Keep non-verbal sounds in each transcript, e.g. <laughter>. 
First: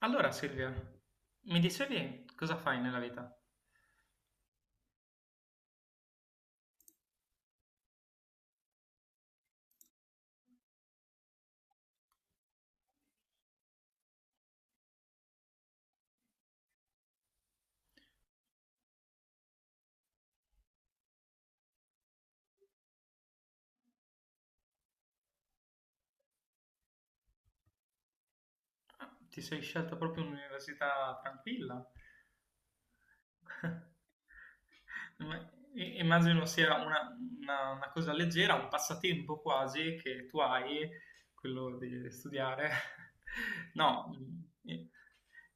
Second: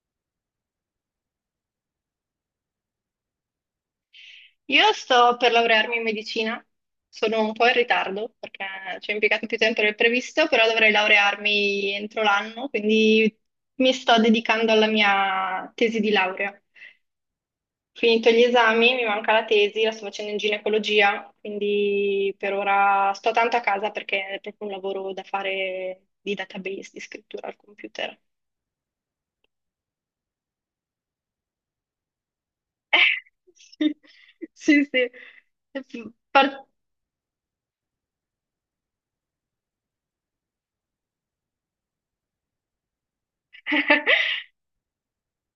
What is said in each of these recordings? Allora Silvia, mi dicevi cosa fai nella vita? Io sto per laurearmi in medicina, sono un po' in ritardo perché ci ho impiegato più tempo del previsto, però dovrei laurearmi entro l'anno, quindi mi sto dedicando alla mia tesi di laurea. Finito gli esami, mi manca la tesi, la sto facendo in ginecologia, quindi per ora sto tanto a casa perché è proprio un lavoro da fare di database, di scrittura al computer. Ah, ti sei scelta proprio un'università tranquilla? <laughs> Eh, <laughs> sì, sì. Sì. Immagino sia una cosa leggera, un passatempo quasi che tu hai, quello di studiare. <laughs> No, <laughs> i-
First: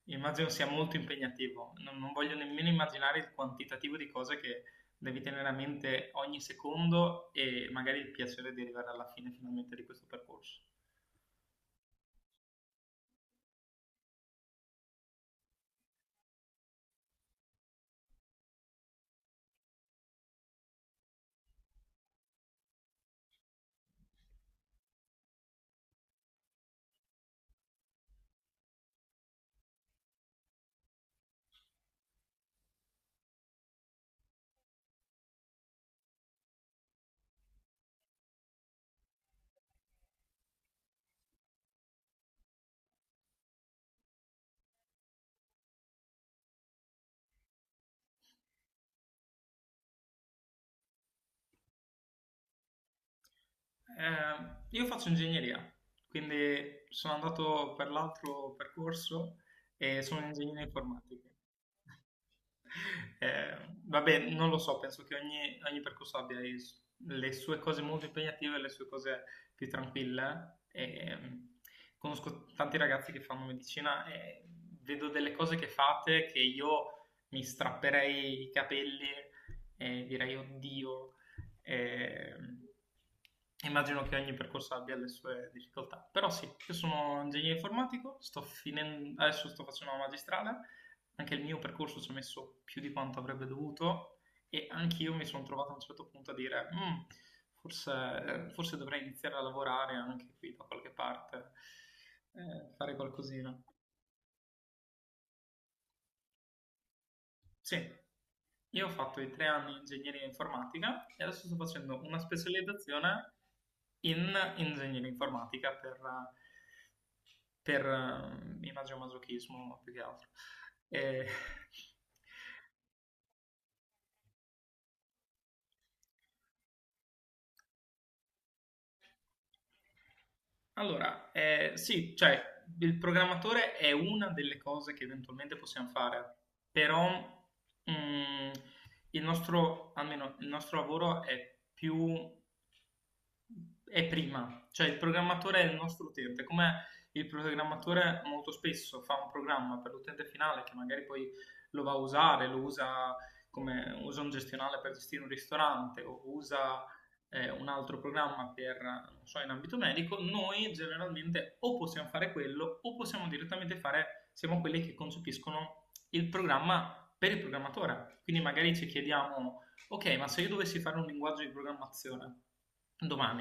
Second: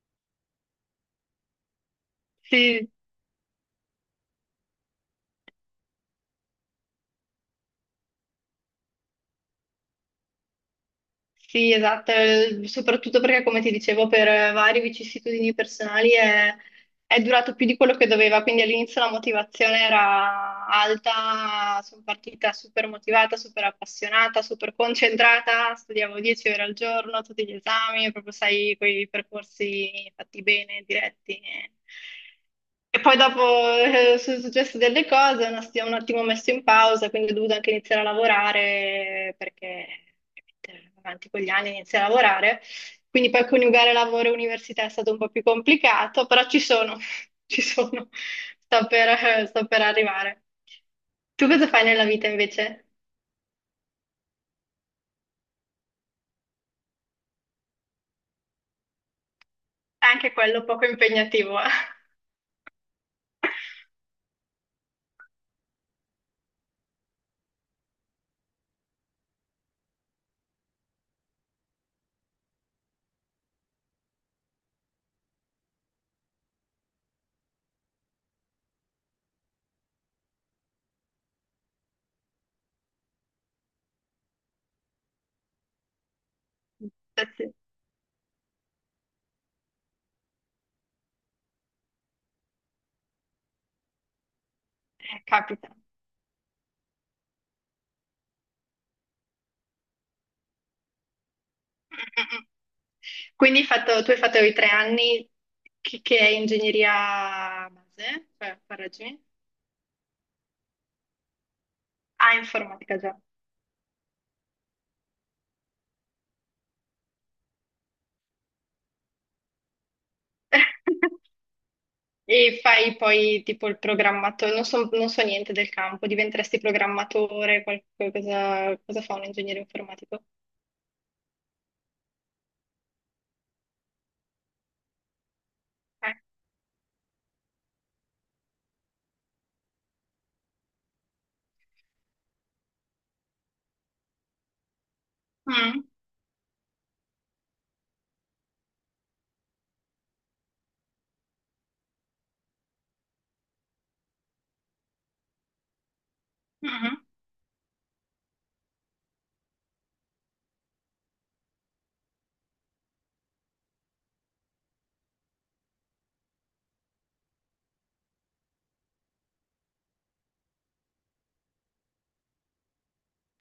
immagino sia molto impegnativo. Non voglio nemmeno Sì, immaginare il quantitativo di cose che devi tenere a mente ogni secondo e magari il piacere di arrivare alla fine finalmente di questo percorso. sì, esatto, soprattutto perché come ti dicevo per varie vicissitudini personali è durato più di quello che doveva, quindi all'inizio la motivazione era alta, sono partita super motivata, super appassionata, super concentrata, studiavo 10 ore al giorno, tutti gli esami, proprio sai, quei percorsi fatti bene, diretti. E poi dopo sono successe delle cose, si è un attimo messo in pausa, quindi ho dovuto anche iniziare a lavorare perché ovviamente, avanti con gli anni inizia a lavorare. Quindi poi coniugare lavoro e università è stato un po' più complicato, però ci sono, <laughs> ci sono, sto per arrivare. Tu cosa fai nella vita invece? Io faccio ingegneria, quindi sono andato per l'altro percorso e sono un Anche quello ingegnere poco informatico. impegnativo, <laughs> eh? <laughs> Eh, Vabbè, non lo so, penso che ogni percorso abbia le sue cose molto impegnative e le sue cose più tranquille. E conosco tanti ragazzi che fanno medicina e vedo delle cose che fate che io mi strapperei i capelli e direi, oddio, e immagino che ogni percorso abbia le sue difficoltà. Però sì, io sono Eh sì, ingegnere informatico, sto finendo, adesso sto facendo la magistrale, anche il mio percorso ci ha messo più di quanto avrebbe dovuto e anch'io mi sono capita. trovato a un Mm, certo punto a dire "Mm, forse dovrei iniziare a lavorare anche qui da qualche parte, mm, mm. Fare qualcosina." Quindi tu hai fatto i 3 anni che è ingegneria Sì, base, cioè, io ho fatto correggimi. i 3 anni in ingegneria informatica e adesso sto facendo una Ah, informatica già. specializzazione in ingegneria informatica per, imagomasochismo più che altro. E- <laughs> <laughs> E fai poi tipo il programmatore, non so, non so niente del campo, diventeresti programmatore, qualcosa, cosa fa un ingegnere informatico? Allora, sì, cioè il programmatore è una delle cose che eventualmente possiamo Ok. fare, però mm, il nostro, almeno il nostro lavoro è più, cioè il programmatore è il Mm, nostro utente, come il programmatore molto spesso fa un programma per l'utente finale che magari poi lo va a usare, lo usa come usa un gestionale per gestire un ristorante o usa mhm, un altro programma per, non so, in ambito medico. Noi generalmente o possiamo fare quello o possiamo direttamente fare, siamo quelli che concepiscono il programma per il programmatore. Quindi magari ci chiediamo, ok, ma se io dovessi fare un linguaggio di programmazione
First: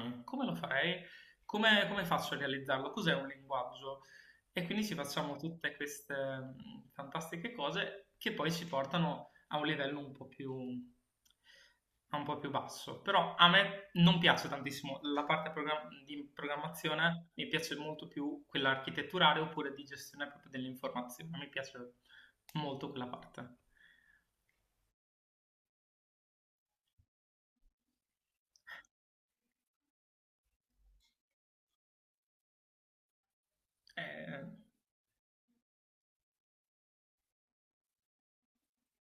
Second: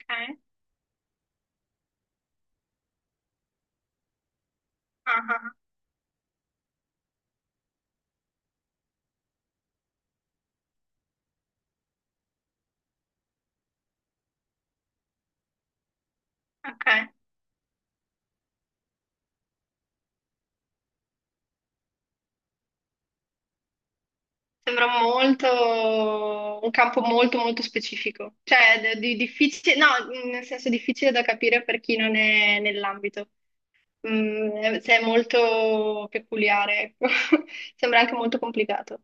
ok, come lo farei? Come faccio a realizzarlo? Cos'è un linguaggio? E quindi ci ah, facciamo ah, tutte queste fantastiche cose che poi ci portano a un livello un po' più basso. Però a me non piace tantissimo la parte di ah, ok. programmazione, mi piace molto più quella architetturale oppure di gestione proprio dell'informazione, mi piace molto quella parte. Sembra molto, un campo molto molto specifico, cioè difficile, no, nel senso difficile da capire per chi non è nell'ambito. Eh, Mm, cioè è molto peculiare, ecco. <laughs> Sembra anche molto complicato.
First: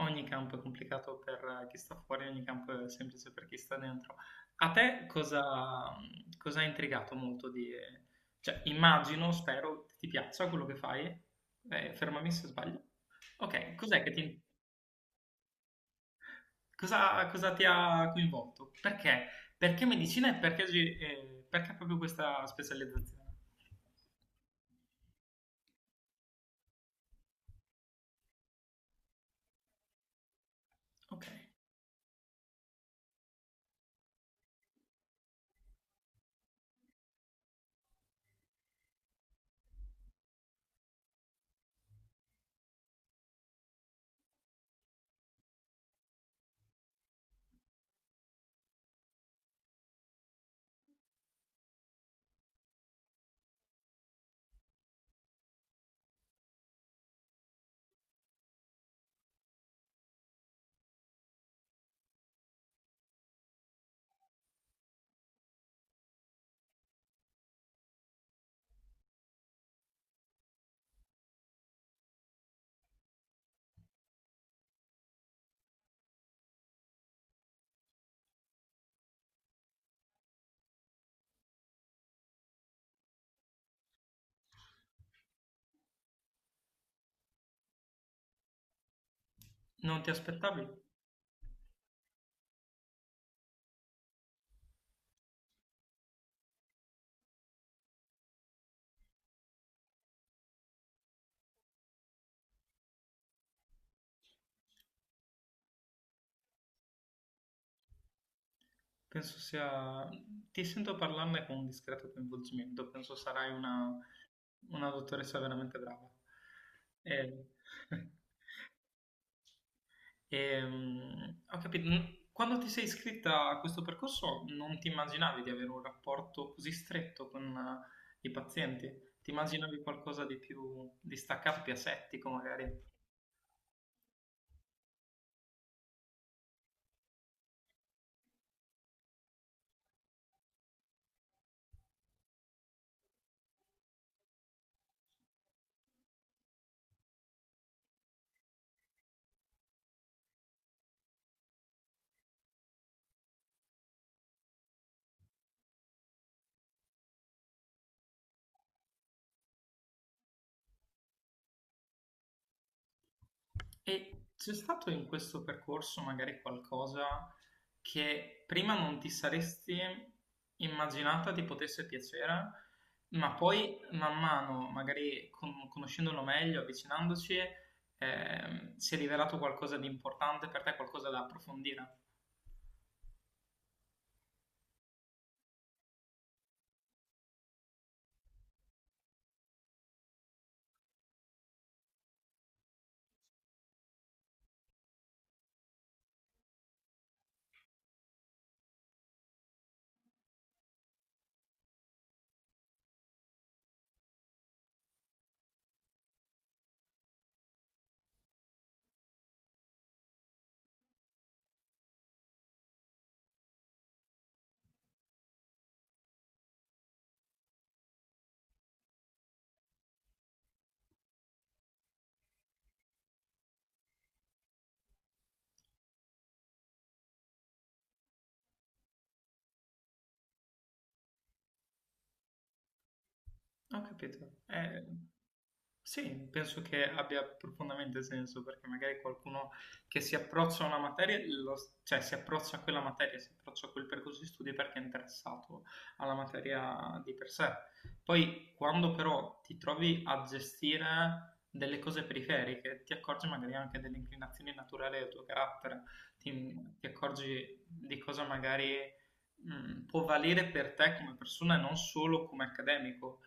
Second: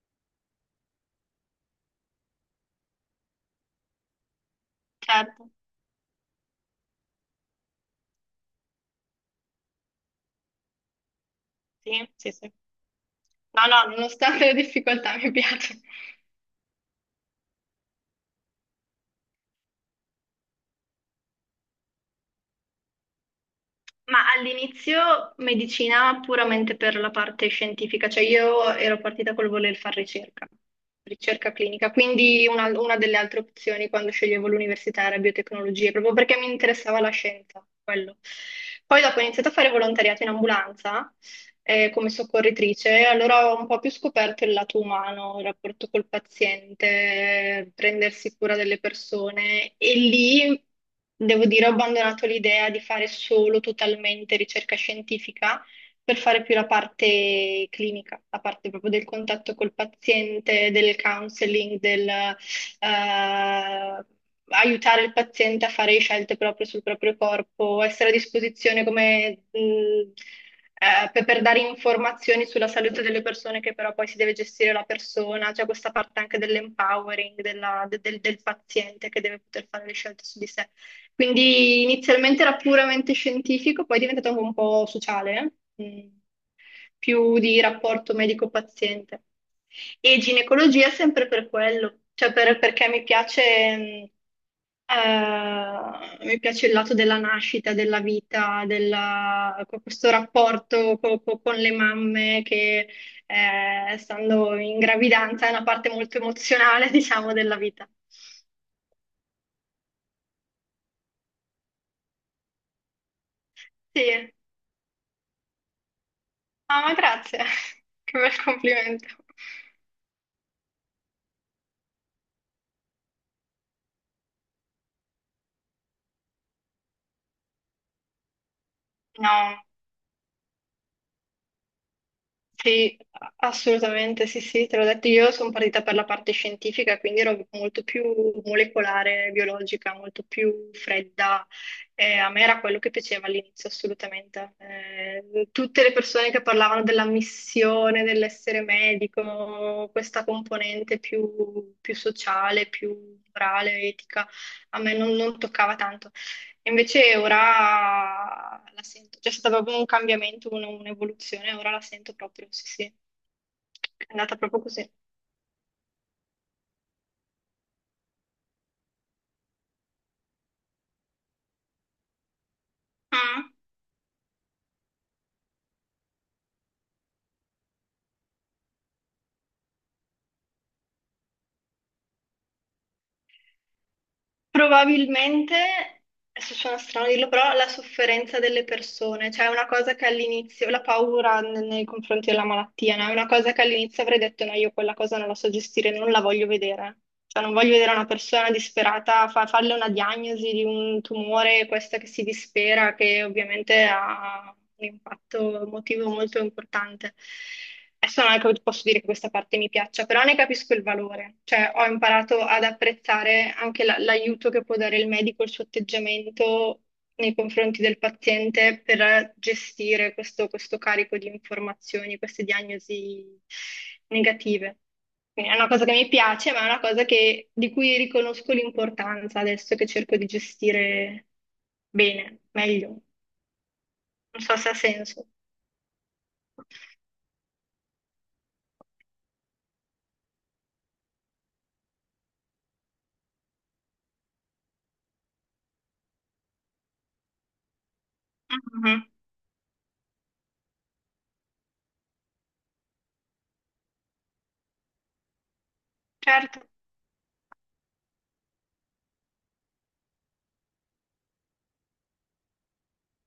Ogni campo è complicato per chi sta fuori, ogni campo è semplice per chi sta dentro. A te Certo, cosa, cosa ha intrigato molto di... Cioè, immagino, spero, ti piaccia quello che fai. Sì, Fermami sì, se sì. sbaglio. No, Ok, no, cos'è che ti... nonostante le difficoltà mi piace. Cosa ti ha coinvolto? Perché? Perché medicina e perché, perché proprio questa specializzazione? Ma all'inizio medicina puramente per la parte scientifica, cioè io ero partita col voler fare ricerca, Ok, ricerca clinica, quindi una delle altre opzioni quando sceglievo l'università era biotecnologie, proprio perché mi interessava la scienza, quello. Poi dopo ho iniziato a fare volontariato in ambulanza, come soccorritrice, allora ho un po' più scoperto il lato umano, il rapporto col paziente, prendersi cura delle persone e lì devo dire ho abbandonato l'idea di fare solo totalmente ricerca scientifica per fare più la parte clinica, la parte proprio del contatto col paziente, del counseling, del eh, aiutare il paziente a fare scelte proprio sul proprio corpo, essere a disposizione come, per dare informazioni sulla salute delle persone che però poi si deve gestire la persona, c'è questa parte anche dell'empowering del paziente che deve poter fare le scelte su di sé. Quindi inizialmente era puramente scientifico, poi è diventato anche un po' sociale, eh? mm, più di rapporto medico-paziente. non ti E aspettavi? ginecologia sempre per quello, cioè perché mi piace, mm, mi piace il lato della nascita, della vita, questo rapporto con le mamme che, stando in gravidanza, è una parte molto emozionale, <laughs> diciamo, della vita. Penso sia... Ti sento parlarne con un discreto coinvolgimento, penso sarai una Sì. Una dottoressa veramente brava. Ah, ma grazie, E <laughs> <laughs> che bel complimento. Ho capito. Mm, quando ti sei iscritta a questo percorso non ti immaginavi di avere un rapporto così stretto con i pazienti? Ti No, immaginavi qualcosa di più distaccato, più asettico magari? sì, assolutamente, sì, sì, te l'ho detto, io sono partita per la parte scientifica, quindi ero molto più molecolare, biologica, molto più fredda. A me era quello che piaceva all'inizio, assolutamente. Tutte le persone che parlavano della missione, dell'essere medico, questa componente più sociale, più morale, etica, a me non toccava tanto. Invece ora la sento, c'è stato proprio un cambiamento, un'evoluzione, ora la sento proprio, sì, sì. È E andata c'è proprio stato così. in questo percorso magari qualcosa che prima non ti saresti immaginata ti potesse piacere, ma Mm. poi man mano, magari conoscendolo meglio, avvicinandoci, si è rivelato qualcosa di importante per te, qualcosa da approfondire. Probabilmente, adesso suona strano dirlo, però la sofferenza delle persone, cioè è una cosa che all'inizio, la paura nei confronti della malattia, no? È una cosa che all'inizio avrei detto no, io quella cosa non la so gestire, non la voglio vedere. Cioè non voglio vedere una persona disperata, farle una diagnosi di un tumore, questa che si dispera, che ovviamente ha un impatto emotivo molto importante. Adesso non è che posso dire che questa parte mi piaccia, però ne capisco il valore, cioè ho imparato ad apprezzare anche l'aiuto che può dare il medico, il suo atteggiamento nei confronti del paziente per gestire questo carico di informazioni, queste diagnosi negative. Quindi è una cosa che mi piace, ma è una cosa di cui riconosco l'importanza adesso che cerco di gestire bene, meglio. Ho capito. Non so se ha senso. Sì, penso che abbia profondamente senso perché magari qualcuno che si approccia a una materia, cioè si approccia a quella materia, si approccia a quel percorso di studi perché è interessato alla materia di per sé. Poi quando Mhm. però ti trovi a gestire delle cose periferiche, ti accorgi magari anche delle inclinazioni naturali del tuo carattere, ti, Certo. ti accorgi di cosa magari può valere per te come persona e non solo come accademico,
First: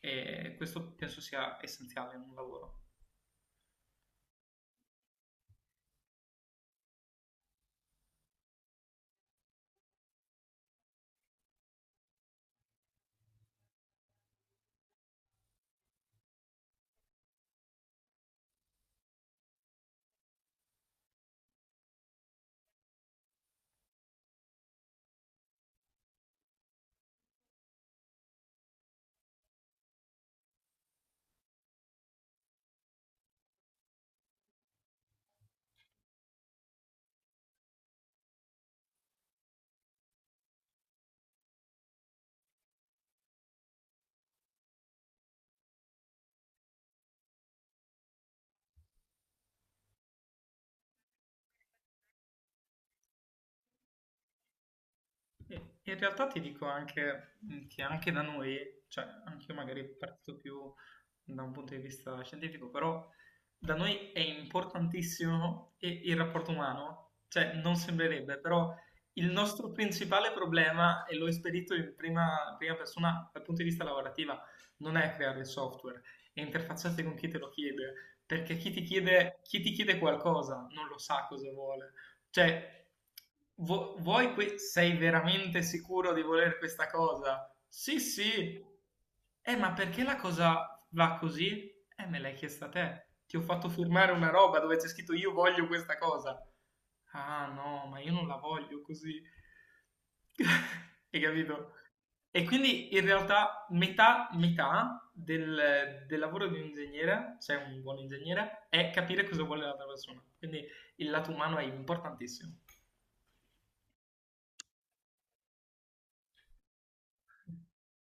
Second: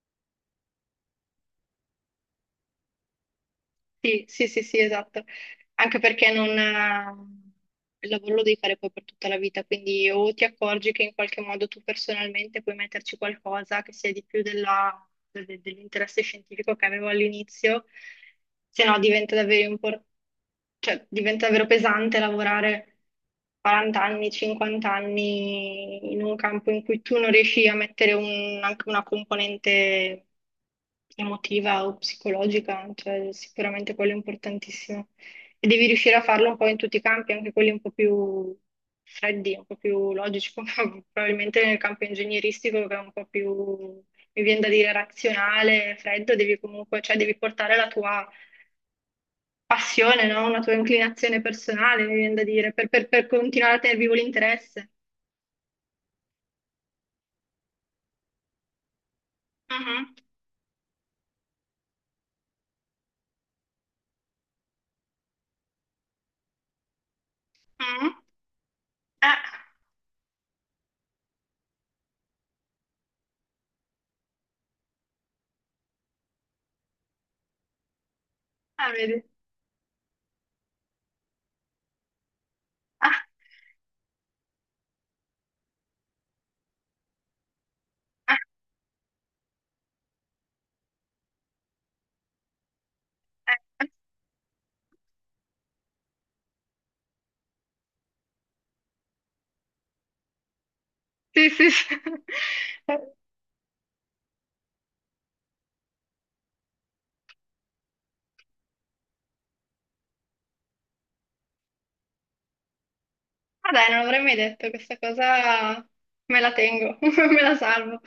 e questo penso sia essenziale in un lavoro. Sì, sì, sì, sì, esatto, anche perché non. Il lavoro lo devi fare poi per tutta la vita, quindi o ti accorgi che in qualche modo tu personalmente puoi metterci qualcosa che sia di più dell'interesse scientifico che avevo all'inizio, se no cioè, diventa davvero pesante lavorare 40 anni, 50 anni in un campo in cui tu non riesci a mettere anche una componente emotiva o psicologica, cioè sicuramente quello è importantissimo. E devi riuscire a farlo un po' in tutti i campi, anche quelli un po' più freddi, un po' più logici, come <laughs> probabilmente nel campo ingegneristico, che è un po' più, mi viene da dire, razionale, freddo, devi comunque, cioè devi portare la tua passione, no? Una tua inclinazione personale, mi viene da dire, per continuare a tenere vivo l'interesse. E in realtà ti dico anche che anche da noi, cioè anche io magari Mhm, parto più da un punto di vista scientifico, però da noi è importantissimo il rapporto umano, cioè non mhm. sembrerebbe, però il Ah, nostro principale problema, e l'ho esperito in prima persona dal punto di vista lavorativa, non è creare il software, è interfacciarsi con chi te lo chiede, perché ah, vedi. Chi ti chiede qualcosa non lo sa cosa vuole. Cioè, Ah, sei veramente sicuro di voler questa cosa? Sì, sì. ah, Ma perché la cosa va così? Me l'hai chiesta a te. Ti ho fatto eh. firmare una roba dove c'è scritto, io voglio questa cosa. Ah, no, ma io non la voglio così. <laughs> Hai Sì, sì, capito? sì. E quindi in <laughs> realtà del lavoro di un ingegnere, se è un buon ingegnere, è capire cosa vuole l'altra persona. Quindi il lato umano è importantissimo. Ah dai, non l'avrei mai detto, questa cosa me la tengo, <laughs> me la salvo.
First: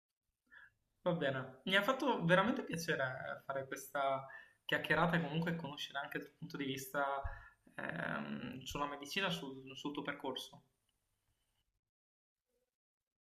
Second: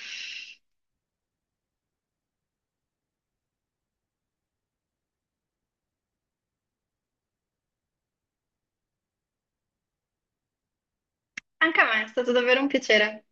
Va bene, mi ha fatto veramente piacere fare questa chiacchierata e comunque conoscere anche il tuo punto di vista sul tuo percorso. Anche a me è stato davvero un piacere.